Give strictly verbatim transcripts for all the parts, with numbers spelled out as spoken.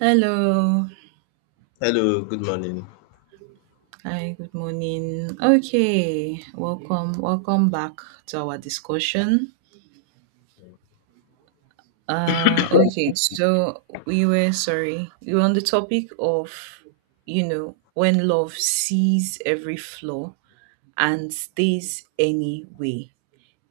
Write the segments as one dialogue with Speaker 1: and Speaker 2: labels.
Speaker 1: Hello.
Speaker 2: Hello, good morning.
Speaker 1: Hi, good morning. Okay, welcome, welcome back to our discussion. Uh, okay, so we were sorry, we were on the topic of, you know, when love sees every flaw and stays anyway.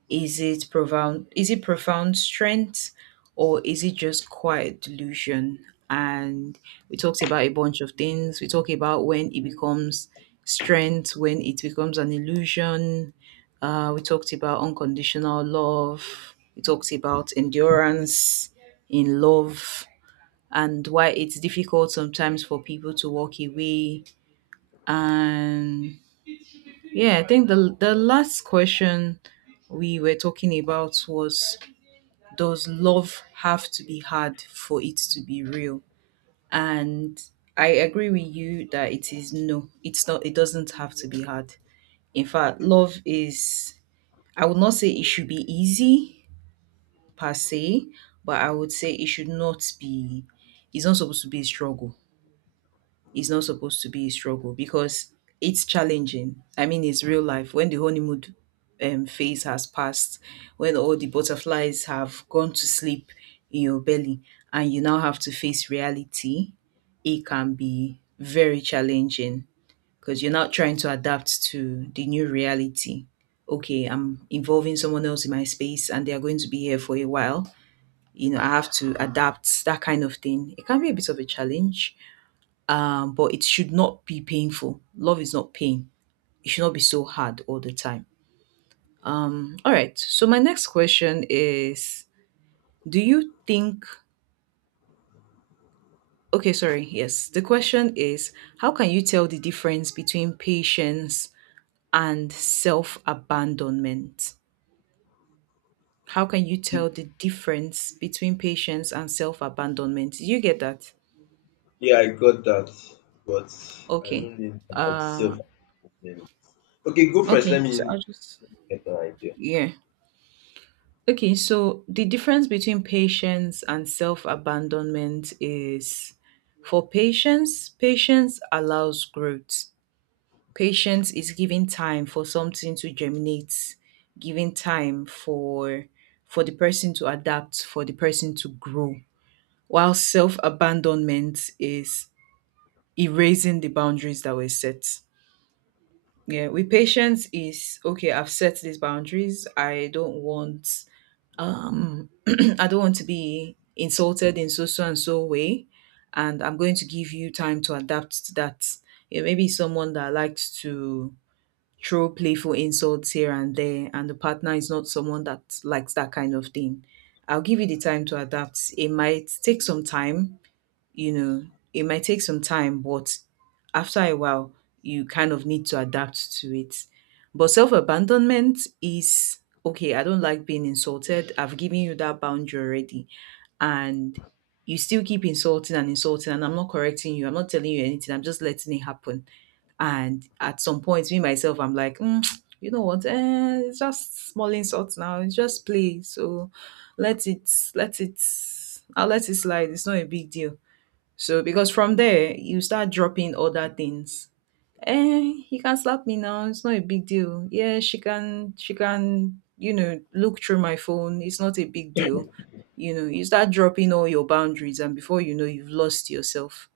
Speaker 1: Is it profound, is it profound strength, or is it just quiet delusion? And we talked about a bunch of things. We talked about when it becomes strength, when it becomes an illusion. Uh, we talked about unconditional love. We talked about endurance in love and why it's difficult sometimes for people to walk away. And yeah, I think the the last question we were talking about was, does love have to be hard for it to be real? And I agree with you that it is no, it's not, it doesn't have to be hard. In fact, love is, I would not say it should be easy per se, but I would say it should not be, it's not supposed to be a struggle, is not supposed to be a struggle, because it's challenging. I mean, it's real life. When the honeymoon um, phase has passed, when all the butterflies have gone to sleep in your belly, and you now have to face reality, it can be very challenging because you're not trying to adapt to the new reality. Okay, I'm involving someone else in my space and they are going to be here for a while. You know, I have to adapt, that kind of thing. It can be a bit of a challenge, um, but it should not be painful. Love is not pain. It should not be so hard all the time. Um, all right. So my next question is, do you think? Okay, sorry. Yes, the question is, how can you tell the difference between patience and self-abandonment? How can you
Speaker 2: Deep-
Speaker 1: tell the difference between patience and self-abandonment? Did you get that?
Speaker 2: Yeah, I got that, but I
Speaker 1: Okay.
Speaker 2: don't need about
Speaker 1: Uh,
Speaker 2: self. Okay, go first. Let
Speaker 1: okay. So
Speaker 2: me
Speaker 1: I'll just
Speaker 2: get an idea.
Speaker 1: yeah. Okay, so the difference between patience and self abandonment is, for patience, patience allows growth. Patience is giving time for something to germinate, giving time for for the person to adapt, for the person to grow. While self abandonment is erasing the boundaries that were set. Yeah, with patience is okay, I've set these boundaries. I don't want um I don't want to be insulted in so so and so way, and I'm going to give you time to adapt to that. Yeah, maybe someone that likes to throw playful insults here and there, and the partner is not someone that likes that kind of thing. I'll give you the time to adapt. It might take some time, you know, it might take some time, but after a while you kind of need to adapt to it. But self-abandonment is, okay, I don't like being insulted, I've given you that boundary already, and you still keep insulting and insulting, and I'm not correcting you, I'm not telling you anything, I'm just letting it happen. And at some point, me myself, I'm like, "Mm, you know what, eh, it's just small insults now, it's just play, so let it let it, I'll let it slide, it's not a big deal." So because from there, you start dropping other things. Eh, he can slap me now, it's not a big deal. Yeah, she can she can, you know, look through my phone, it's not a big deal. You know, you start dropping all your boundaries, and before you know, you've lost yourself.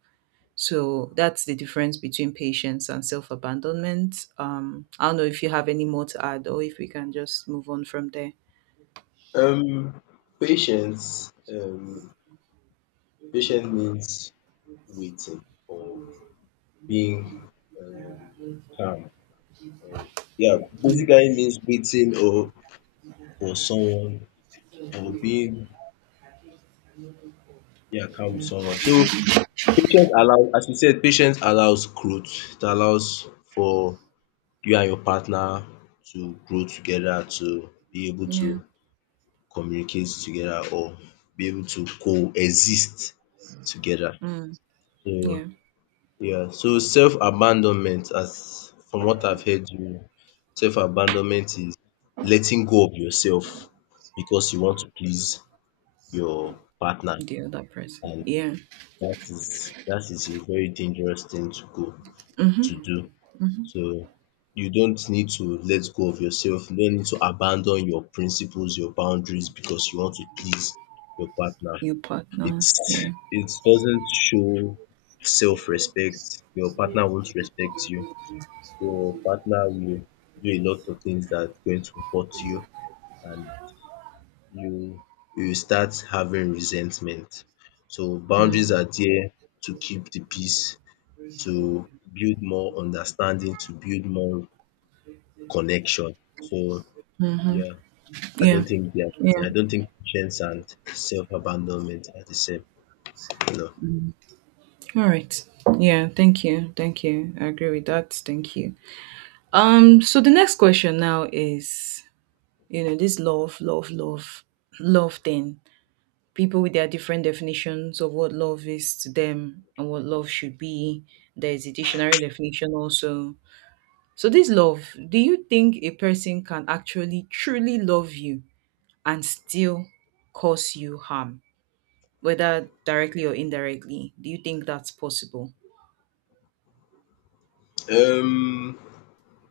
Speaker 1: So that's the difference between patience and self-abandonment. Um, I don't know if you have any more to add, or if we can just move on from there.
Speaker 2: Um, patience. Um, patience means waiting or being um, calm. Or, yeah,
Speaker 1: Mm.
Speaker 2: basically means waiting or for someone or being yeah calm with someone. So patience allows, as you said, patience allows growth. It allows for you and your partner to grow together, to be able to
Speaker 1: Yeah.
Speaker 2: communicate together or be able to coexist together.
Speaker 1: Mm.
Speaker 2: So
Speaker 1: Yeah.
Speaker 2: yeah, so self-abandonment as from what I've heard you, self-abandonment is letting go of yourself because you want to please your partner,
Speaker 1: The other person.
Speaker 2: and
Speaker 1: Yeah.
Speaker 2: that is that is a very dangerous thing to go
Speaker 1: Mm-hmm.
Speaker 2: to do.
Speaker 1: Mm-hmm.
Speaker 2: So you don't need to let go of yourself. You don't need to abandon your principles, your boundaries because you want to please your partner.
Speaker 1: Your partner.
Speaker 2: It's
Speaker 1: Yeah.
Speaker 2: it doesn't show self-respect. Your partner won't respect you. Your partner will do a lot of things that are going to hurt you, and you you start having resentment. So boundaries
Speaker 1: Mm-hmm.
Speaker 2: are there to keep the peace, to build more understanding, to build more connection. So yeah, I
Speaker 1: Yeah.
Speaker 2: don't think they are.
Speaker 1: Yeah.
Speaker 2: I don't think patience and self abandonment are the same. No.
Speaker 1: All right. Yeah. Thank you. Thank you. I agree with that. Thank you. Um. So the next question now is, you know, this love, love, love, love thing. People with their different definitions of what love is to them and what love should be. There is a dictionary definition also. So this love, do you think a person can actually truly love you and still cause you harm, whether directly or indirectly? Do you think that's possible?
Speaker 2: Um,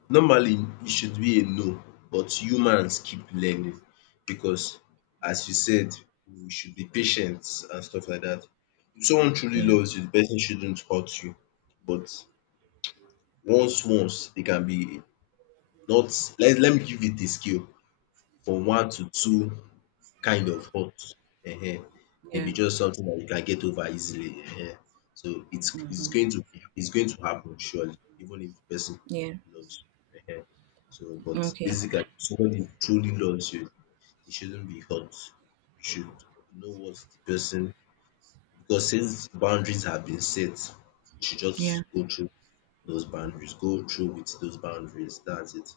Speaker 2: normally it should be a no, but humans keep learning because, as you said, we should be patient and stuff like that. If someone truly
Speaker 1: Yeah.
Speaker 2: loves you, the person shouldn't hurt you. But once, once they can be not. Let Let me give it a scale from one to two kind of hot, ehen,
Speaker 1: Yeah.
Speaker 2: maybe just something that you can get over easily, ehen. So it's it's
Speaker 1: Hmm.
Speaker 2: going to be it's going to happen surely, even if the person
Speaker 1: Yeah.
Speaker 2: loves you, ehen. So but
Speaker 1: Okay.
Speaker 2: basically if somebody truly loves you, it shouldn't be hot. You should know what the person, because since boundaries have been set, you should just
Speaker 1: Yeah.
Speaker 2: go through those boundaries, go through with those boundaries, that's it.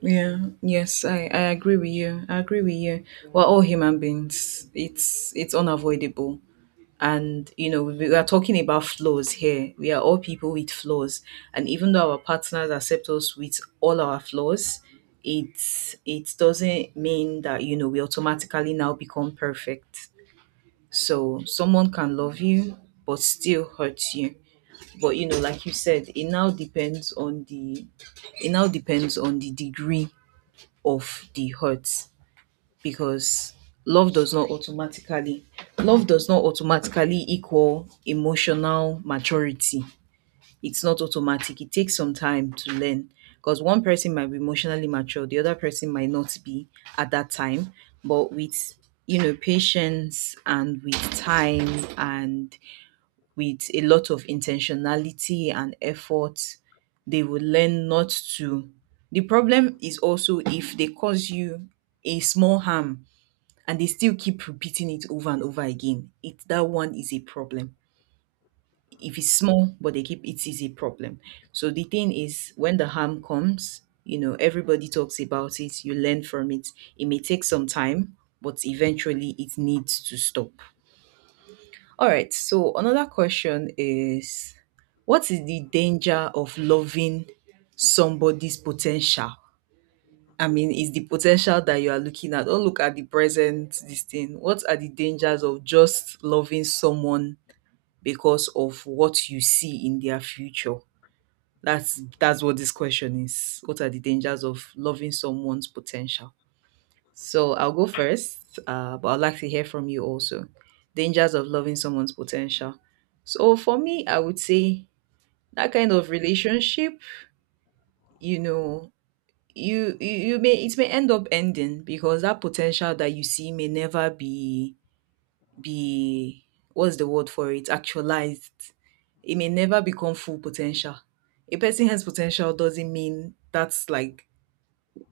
Speaker 1: Yeah. Yes, I, I agree with you. I agree with you. We're all human beings. It's it's unavoidable. And you know, we we are talking about flaws here. We are all people with flaws. And even though our partners accept us with all our flaws, it it doesn't mean that, you know, we automatically now become perfect. So someone can love you but still hurt you. But you know, like you said, it now depends on the, it now depends on the degree of the hurt, because love does not automatically love does not automatically equal emotional maturity. It's not automatic. It takes some time to learn, because one person might be emotionally mature, the other person might not be at that time. But with, you know, patience and with time and with a lot of intentionality and effort, they will learn not to. The problem is also if they cause you a small harm and they still keep repeating it over and over again. It that one is a problem. If it's small but they keep, it is a problem. So the thing is, when the harm comes, you know, everybody talks about it, you learn from it. It may take some time, but eventually it needs to stop. All right, so another question is, what is the danger of loving somebody's potential? I mean, is the potential that you are looking at, don't look at the present, this thing, what are the dangers of just loving someone because of what you see in their future? That's that's what this question is. What are the dangers of loving someone's potential? So I'll go first, uh, but I'd like to hear from you also. Dangers of loving someone's potential. So for me, I would say that kind of relationship, you know, you you, you may, it may end up ending because that potential that you see may never be, be, what's the word for it, actualized. It may never become full potential. A person has potential doesn't mean that's like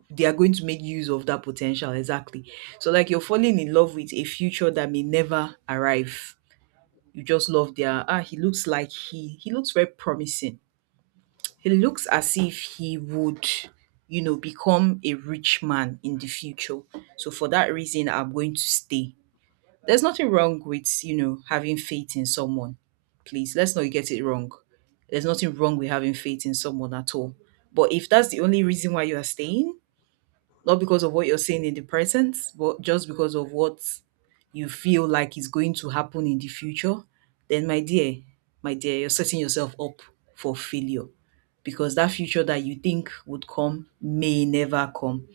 Speaker 1: they are going to make use of that potential exactly. So like you're falling in love with a future that may never arrive. You just love their, ah, he looks like, he he looks very promising, he looks as if he would, you know, become a rich man in the future, so for that reason I'm going to stay. There's nothing wrong with, you know, having faith in someone. Please, let's not get it wrong. There's nothing wrong with having faith in someone at all. But if that's the only reason why you are staying, not because of what you're saying in the present, but just because of what you feel like is going to happen in the future, then my dear, my dear, you're setting yourself up for failure, because that future that you think would come may never come.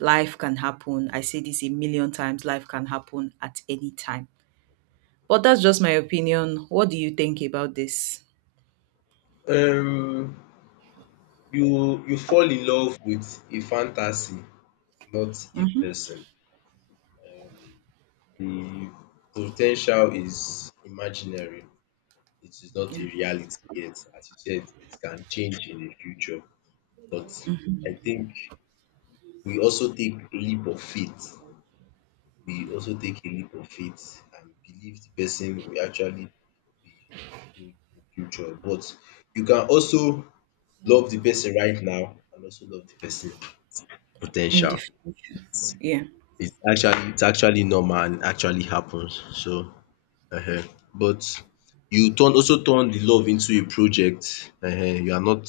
Speaker 1: Life can happen. I say this a million times, life can happen at any time. But that's just my opinion. What do you think about this?
Speaker 2: um you you fall in love with a fantasy, not a
Speaker 1: Mm-hmm.
Speaker 2: person. Um, The potential is imaginary. It is not a
Speaker 1: Yeah.
Speaker 2: reality yet. As you said, it can change in the future. But I think we also take leap of faith. We also take a leap of faith and believe the person will actually be good in future. But you can also love the person right now and also love the person
Speaker 1: In the
Speaker 2: potential.
Speaker 1: future. Yeah.
Speaker 2: It's actually it's actually normal and actually happens. So um but you turn also turn the love into a project. um you are not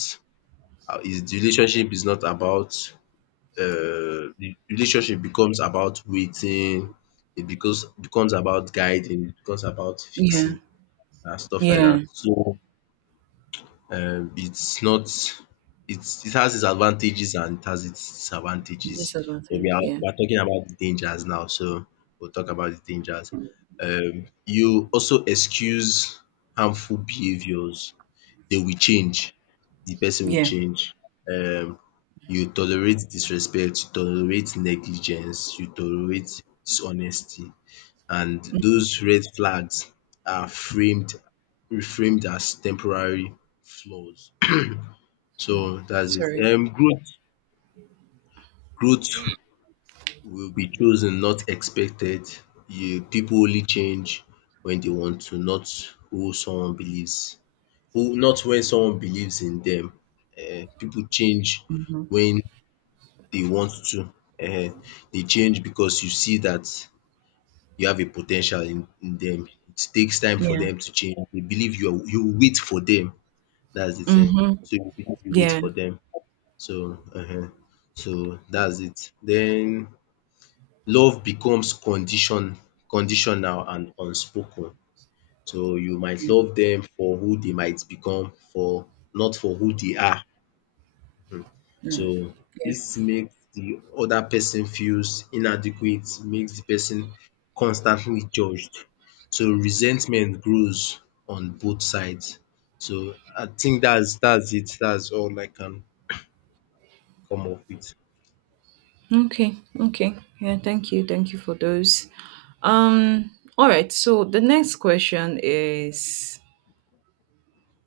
Speaker 2: uh, is the relationship is not about um the relationship becomes about waiting, it becomes becomes about guiding, it becomes about
Speaker 1: Yeah.
Speaker 2: fixing and stuff like
Speaker 1: Yeah.
Speaker 2: that. So um it's not, it's it has its advantages and it has its disadvantages. But we
Speaker 1: Disadvantages.
Speaker 2: are
Speaker 1: Yeah.
Speaker 2: we are talking about the dangers now, so we'll talk about the dangers. Um, you also excuse harmful behaviors. They will change. The person will
Speaker 1: Yeah.
Speaker 2: change. Um, you tolerate disrespect, you tolerate negligence, you tolerate dishonesty, and those red flags are framed reframed as temporary flaws, so that's it.
Speaker 1: Sorry.
Speaker 2: Um, growth growth will be chosen, not expected. You people only change when they want to, not who someone believes, who not when someone believes in them. Um people change
Speaker 1: Mhm.
Speaker 2: when they want to. um they change because you see that you have a potential in in them. It takes time for
Speaker 1: Yeah.
Speaker 2: them to change. They believe you are you wait for them. That's the thing.
Speaker 1: Mhm.
Speaker 2: So you you wait
Speaker 1: Yeah.
Speaker 2: for them. So um so that's it. Then love becomes condition conditional and unspoken. So you might
Speaker 1: Mm,
Speaker 2: love them for who they might become, for not for who they are. um So
Speaker 1: yeah.
Speaker 2: this makes the other person feels inadequate, makes the person constantly judged. So resentment grows on both sides. So I think that's that's it. That's all I can come up with.
Speaker 1: Okay. Okay. Yeah. Thank you. Thank you for those. Um. All right. So the next question is: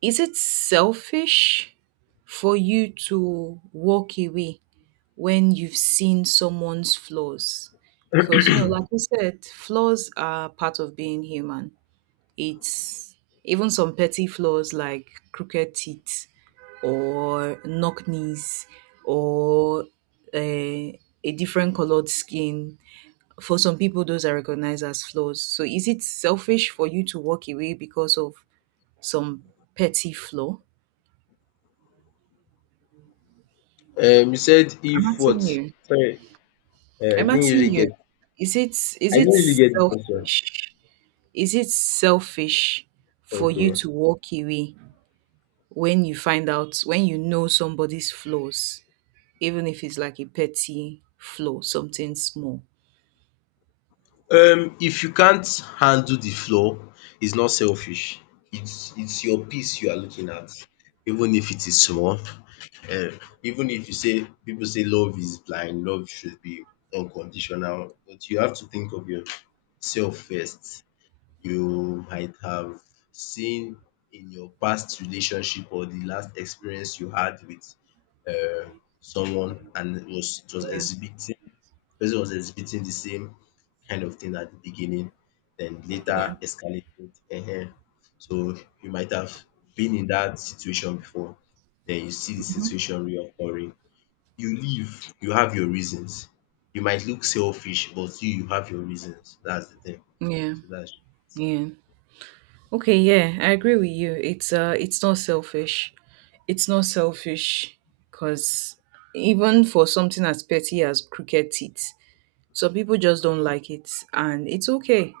Speaker 1: is it selfish for you to walk away when you've seen someone's flaws? Because you know, like you said, flaws are part of being human. It's even some petty flaws like crooked teeth or knock knees or, uh, a different colored skin. For some people, those are recognized as flaws. So, is it selfish for you to walk away because of some petty flaw?
Speaker 2: Um, you said
Speaker 1: I'm
Speaker 2: if what?
Speaker 1: asking you.
Speaker 2: Sorry, uh, I
Speaker 1: I'm
Speaker 2: didn't
Speaker 1: asking
Speaker 2: really
Speaker 1: you.
Speaker 2: get.
Speaker 1: Is it, is
Speaker 2: I
Speaker 1: it
Speaker 2: didn't really get the question.
Speaker 1: selfish? Is it selfish for you
Speaker 2: Okay.
Speaker 1: to walk away when you find out, when you know somebody's flaws, even if it's like a petty flaw, something small?
Speaker 2: Um, if you can't handle the floor, it's not selfish. It's it's your peace you are looking at, even if it is small. Um, even if you say people say love is blind, love should be unconditional, but you have to think of yourself first. You might have seen in your past relationship or the last experience you had with uh someone, and it was it was
Speaker 1: Yeah.
Speaker 2: exhibiting person was exhibiting the same kind of thing at the beginning, then
Speaker 1: Yeah.
Speaker 2: later escalated. um. So you might have been in that situation before, then you see the situation reoccurring. You leave, you have your reasons. You might look selfish, but you you have your reasons. That's the thing.
Speaker 1: Yeah,
Speaker 2: So that's
Speaker 1: yeah. Okay, yeah, I agree with you. It's, uh it's not selfish. It's not selfish because even for something as petty as crooked teeth, some people just don't like it, and it's okay.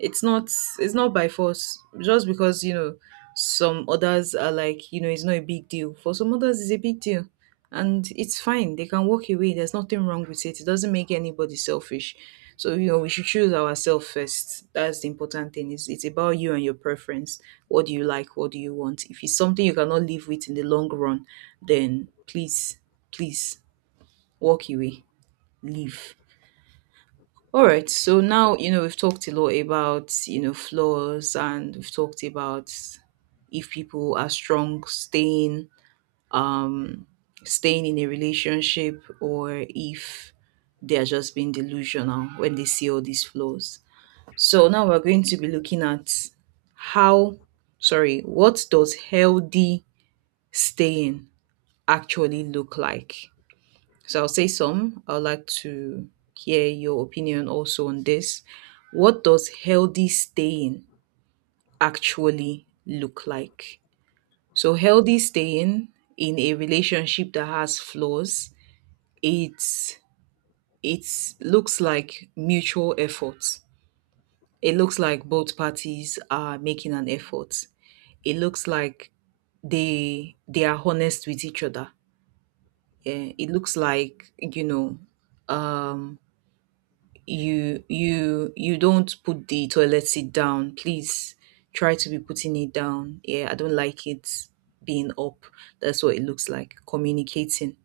Speaker 1: It's not, it's not by force. Just because, you know, some others are like, you know, it's not a big deal, for some others it's a big deal, and it's fine. They can walk away. There's nothing wrong with it. It doesn't make anybody selfish. So, you know, we should choose ourselves first. That's the important thing. Is it's about you and your preference. What do you like, what do you want? If it's something you cannot live with in the long run, then please, please, walk away, leave. All right. So now, you know, we've talked a lot about, you know, flaws and we've talked about if people are strong staying um staying in a relationship or if they are just being delusional when they see all these flaws. So now we're going to be looking at how, sorry, what does healthy staying actually look like? So I'll say some. I would like to hear your opinion also on this. What does healthy staying actually look like? So healthy staying in a relationship that has flaws, it's it looks like mutual effort. It looks like both parties are making an effort. It looks like they they are honest with each other. Yeah, it looks like, you know, um you you you don't put the toilet seat down. Please try to be putting it down. Yeah, I don't like it being up. That's what it looks like. Communicating.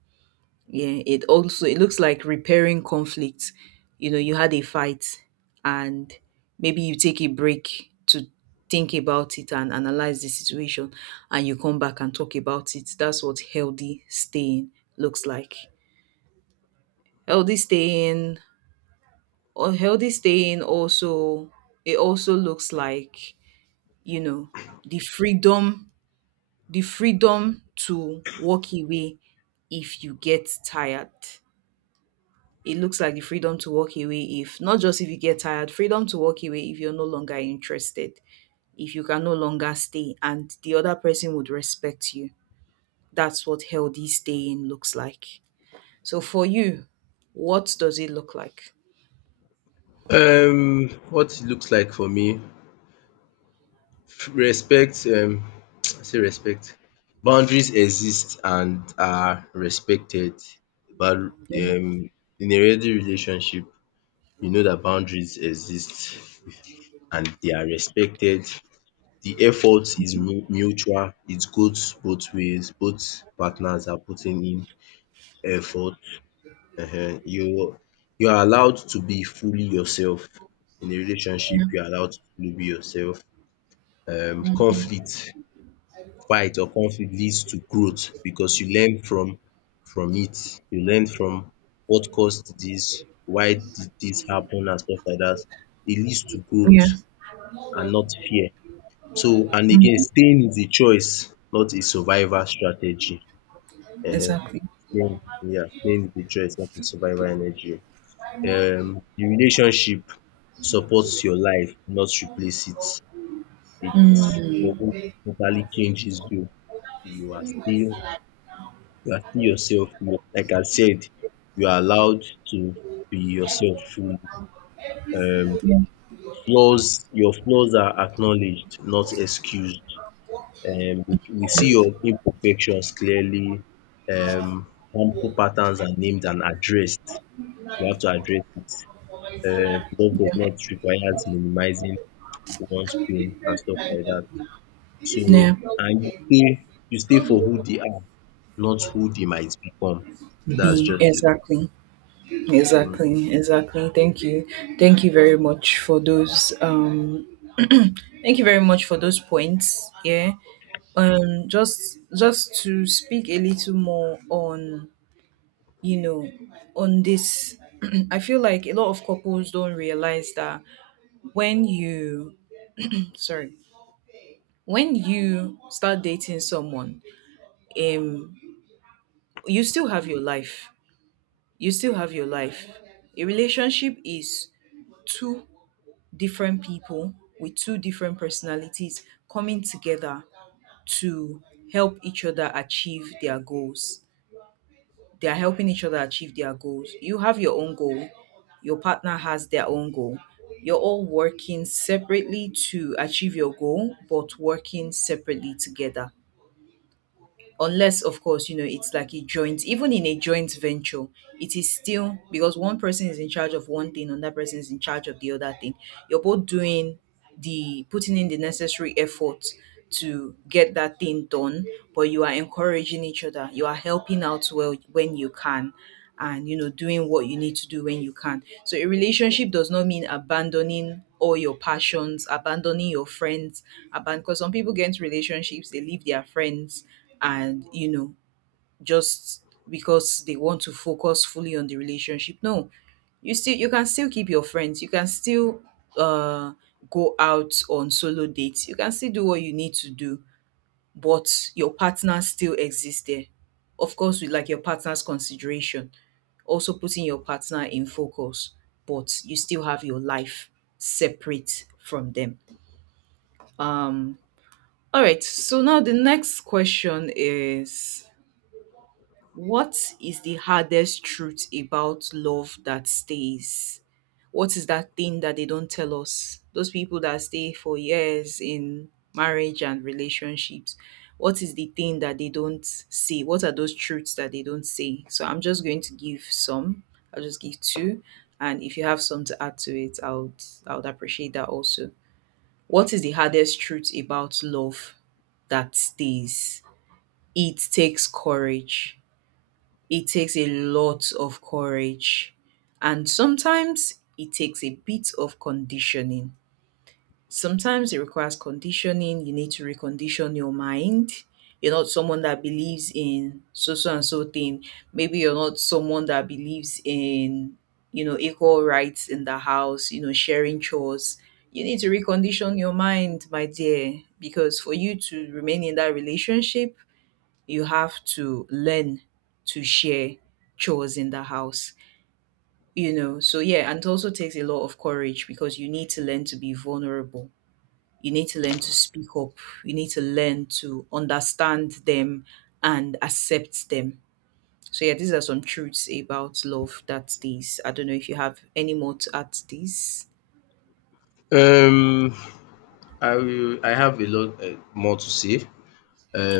Speaker 1: Yeah, it also, it looks like repairing conflict. You know, you had a fight and maybe you take a break to think about it and analyze the situation, and you come back and talk about it. That's what healthy staying looks like. Healthy staying, or healthy staying also, it also looks like, you know, the freedom, the freedom to walk away if you get tired. It looks like the freedom to walk away, if not just if you get tired, freedom to walk away if you're no longer interested, if you can no longer stay, and the other person would respect you. That's what healthy staying looks like. So for you, what does it look like?
Speaker 2: Um, what it looks like for me, respect. um I say respect, boundaries exist and are respected, but um in a healthy relationship you know that boundaries exist and they are respected. The effort is mu mutual, it goes both ways, both partners are putting in effort. um You you are allowed to be fully yourself. In a relationship you are allowed to fully be yourself. Um conflict, fight or conflict leads to growth because you learn from from it. You learn from what caused this, why did this happen and stuff like that. It leads to growth
Speaker 1: Yeah,
Speaker 2: and not fear. So and again staying is a choice not a survival strategy. um
Speaker 1: exactly.
Speaker 2: Staying, yeah, staying is a choice not a survival energy. um The relationship supports your life not replace it. It doesn't totally changes you, you are still you are still yourself. You- Like I said, you are allowed to be yourself fully. Um, flaws, your flaws are acknowledged, not excused. Um, we we see your imperfections clearly. Um, harmful patterns are named and addressed. You have to address it. Um, Love does not require minimizing one's pain and stuff like that. So,
Speaker 1: Yeah.
Speaker 2: and you stay, you stay for who they are, not who they might become. That's
Speaker 1: Be
Speaker 2: just it.
Speaker 1: exactly, exactly, exactly. Thank you, thank you very much for those. Um, thank you very much for those points. Yeah. Um, just just to speak a little more on, you know, on this. I feel like a lot of couples don't realize that when you, sorry, when you start dating someone, um you still have your life, you still have your life. A relationship is two different people with two different personalities coming together to help each other achieve their goals. They are helping each other achieve their goals. You have your own goal, your partner has their own goal. You're all working separately to achieve your goal, but working separately together. Unless of course, you know, it's like a joint, even in a joint venture, it is still because one person is in charge of one thing, another person is in charge of the other thing. You're both doing the putting in the necessary effort to get that thing done, but you are encouraging each other, you are helping out well when you can, and you know, doing what you need to do when you can. So a relationship does not mean abandoning all your passions, abandoning your friends, abandon, because some people get into relationships, they leave their friends, and you know, just because they want to focus fully on the relationship. No, you still, you can still keep your friends, you can still uh go out on solo dates, you can still do what you need to do, but your partner still exists there. Of course, with like your partner's consideration, also putting your partner in focus, but you still have your life separate from them. Um, all right, so now the next question is, what is the hardest truth about love that stays? What is that thing that they don't tell us? Those people that stay for years in marriage and relationships, what is the thing that they don't say? What are those truths that they don't say? So I'm just going to give some. I'll just give two. And if you have some to add to it, I would I would appreciate that also. What is the hardest truth about love that stays? It takes courage, it takes a lot of courage, and sometimes it takes a bit of conditioning. Sometimes it requires conditioning. You need to recondition your mind. You're not someone that believes in so so and so thing. Maybe you're not someone that believes in, you know, equal rights in the house, you know, sharing chores. You need to recondition your mind, my dear, because for you to remain in that relationship, you have to learn to share chores in the house, you know. So yeah, and it also takes a lot of courage because you need to learn to be vulnerable, you need to learn to speak up, you need to learn to understand them and accept them. So yeah, these are some truths about love that, these, I don't know if you have any more to add to these.
Speaker 2: Um, I will I have a lot um more to say.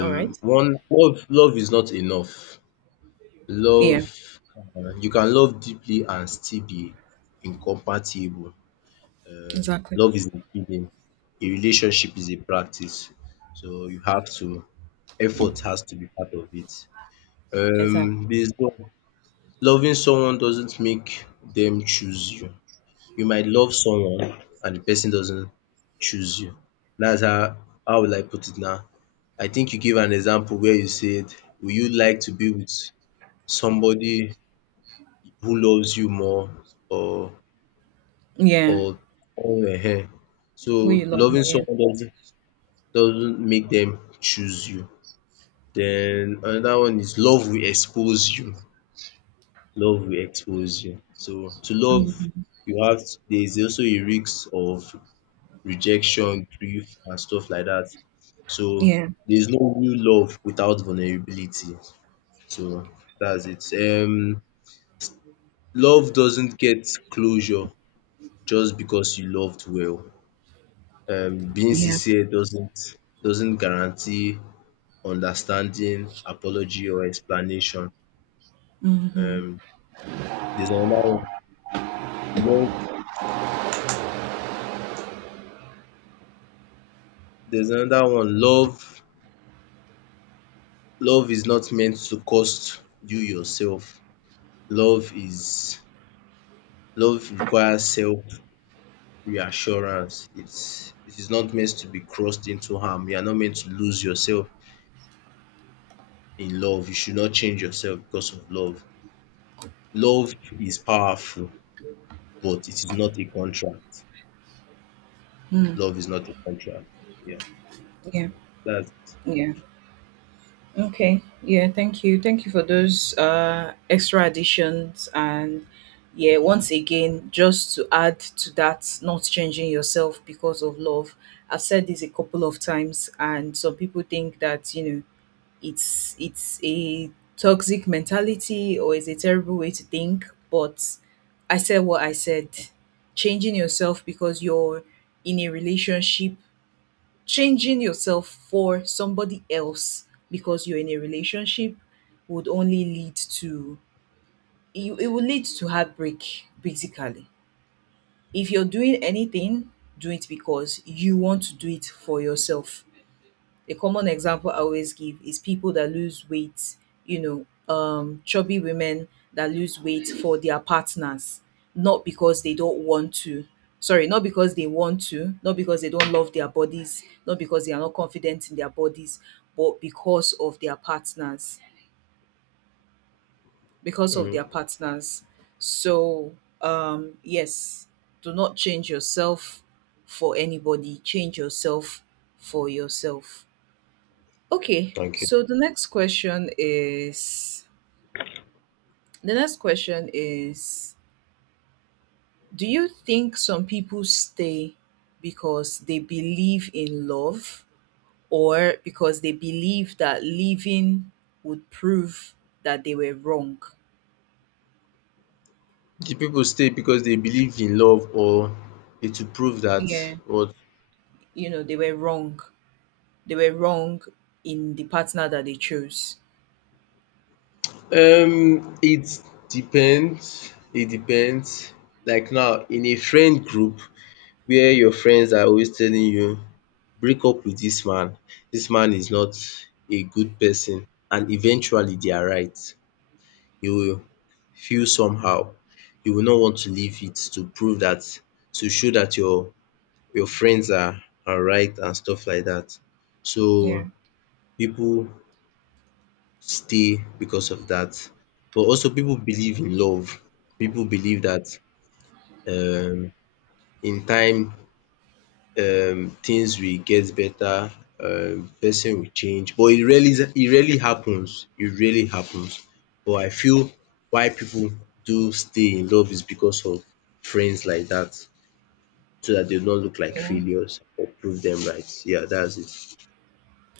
Speaker 1: All right.
Speaker 2: one love love is not enough. Love
Speaker 1: Yeah,
Speaker 2: uh, You can love deeply and still be incompatible. Um,
Speaker 1: exactly.
Speaker 2: love is a feeling. A relationship is a practice. So you have to effort has to be part of it.
Speaker 1: Exactly.
Speaker 2: Um, there's no loving someone doesn't make them choose you. You might love someone and the person doesn't choose you. That's how how will I put it now? I think you gave an example where you said, "Would you like to be with somebody who loves you more or
Speaker 1: Yeah,
Speaker 2: or or ehen?" So
Speaker 1: who you love
Speaker 2: loving
Speaker 1: more. Yeah.
Speaker 2: someone doesn't doesn't make them choose you. Then another one is love will expose you. Love will expose you. So to love you have there is also a risk of rejection, grief and stuff like that. So
Speaker 1: Yeah.
Speaker 2: there's no real love without vulnerability. So that's it. Um love doesn't get closure just because you loved well. Um being
Speaker 1: Yeah.
Speaker 2: sincere doesn't doesn't guarantee understanding, apology or explanation. Um there's another one. Love there's another one. Love love is not meant to cost you yourself. Love is Love requires self reassurance. It's it is not meant to be crossed into harm. You are not meant to lose yourself in love. You should not change yourself because of love. Love is powerful, but it is not a contract.
Speaker 1: Mm.
Speaker 2: Love is not a contract. Yeah,
Speaker 1: Yeah.
Speaker 2: that's it.
Speaker 1: Yeah. Okay. Yeah, thank you. Thank you for those uh extra additions, and yeah, once again, just to add to that, not changing yourself because of love. I've said this a couple of times and some people think that, you know, it's it's a toxic mentality or it's a terrible way to think, but I said what I said. Changing yourself because you're in a relationship, changing yourself for somebody else because you're in a relationship would only lead to you, it will lead to heartbreak basically. If you're doing anything, do it because you want to do it for yourself. A common example I always give is people that lose weight, you know, um, chubby women that lose weight for their partners, not because they don't want to. Sorry, not because they want to, not because they don't love their bodies, not because they are not confident in their bodies, but because of their partners. Because of
Speaker 2: Mm,
Speaker 1: their partners. So, um, yes, do not change yourself for anybody, change yourself for yourself. Okay,
Speaker 2: thank you.
Speaker 1: so the next question is, the next question is do you think some people stay because they believe in love or because they believe that leaving would prove that they were wrong?
Speaker 2: The people stay because they believe in love or it will prove that
Speaker 1: Yeah,
Speaker 2: what?
Speaker 1: you know, they were wrong. They were wrong in the partner that they chose.
Speaker 2: Um, it depends. It depends. Like now, in a friend group, where your friends are always telling you, break up with this man, this man is not a good person and eventually they are right. You will feel somehow, you will not want to leave it to prove that, to show that your your friends are are right and stuff like that.
Speaker 1: Yeah.
Speaker 2: So people stay because of that. But also people believe in love. People believe that um in time um things will get better, um person will change but it rarely it rarely happens. It rarely happens, but I feel why people do stay in love is because of friends like that, so that they don't look like
Speaker 1: Yeah.
Speaker 2: failures or prove them right. Yeah, that's it.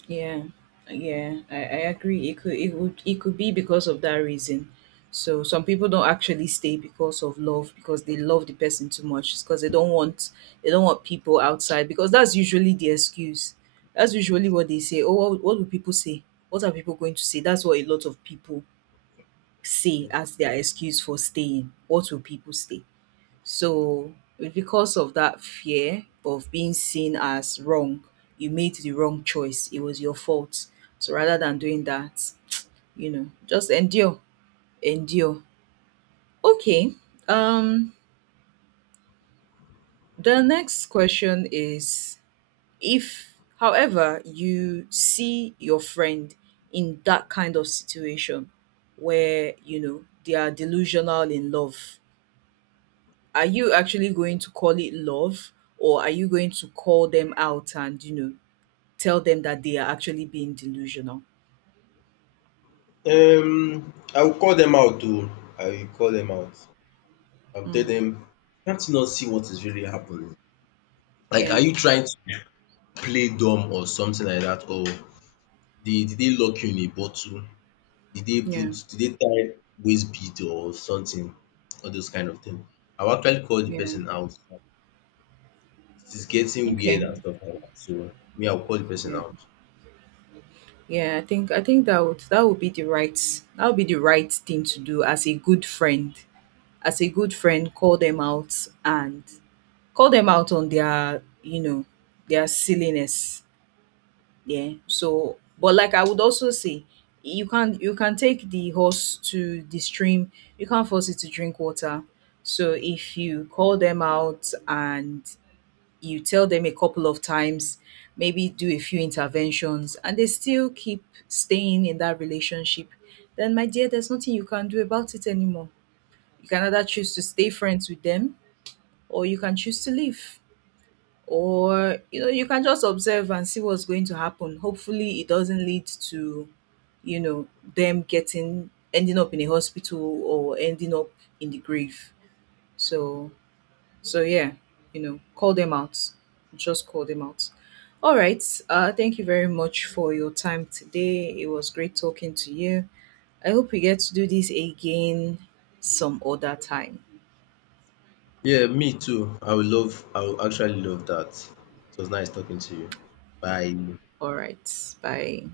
Speaker 1: Yeah, yeah, I, I agree. It could it would it could be because of that reason. So some people don't actually stay because of love, because they love the person too much. It's because they don't want, they don't want people outside, because that's usually the excuse. That's usually what they say. Oh, what, what do people say? What are people going to say? That's what a lot of people say
Speaker 2: Yes.
Speaker 1: as their excuse for staying. What will people say? So because of that fear of being seen as wrong, you made the wrong choice. It was your fault. So rather than doing that, you know, just endure. Endure. Okay. Um, the next question is, if however you see your friend in that kind of situation where, you know, they are delusional in love, are you actually going to call it love, or are you going to call them out and, you know, tell them that they are actually being delusional?
Speaker 2: Um I will call them out, oh, I will call them out, I will tell
Speaker 1: Mm.
Speaker 2: them. Can't you not see what is really happening? Like
Speaker 1: Yeah.
Speaker 2: are you trying to play dumb or something like that? Or did did they lock you in a bottle? Did they
Speaker 1: Yeah.
Speaker 2: put did they tie waist bead or something? All those kind of thing. I'll actually call the
Speaker 1: Yeah.
Speaker 2: person out. It is getting weird
Speaker 1: Okay.
Speaker 2: and stuff like that. So me, I'll call the person
Speaker 1: Yeah.
Speaker 2: out.
Speaker 1: Yeah, i think i think that would, that would be the right, that would be the right thing to do as a good friend, as a good friend. Call them out, and call them out on their, you know, their silliness. Yeah. So, but like I would also say, you can, you can take the horse to the stream. You can't force it to drink water. So if you call them out and you tell them a couple of times, maybe do a few interventions, and they still keep staying in that relationship, then my dear, there's nothing you can do about it anymore. You can either choose to stay friends with them, or you can choose to leave, or you know, you can just observe and see what's going to happen. Hopefully it doesn't lead to, you know, them getting, ending up in a hospital or ending up in the grave. So, so yeah, you know, call them out, just call them out. All right, uh thank you very much for your time today. It was great talking to you. I hope we get to do this again some other time.
Speaker 2: Yeah, me too. I would love I would actually love that. It was nice talking to you. Bye.
Speaker 1: All right, bye.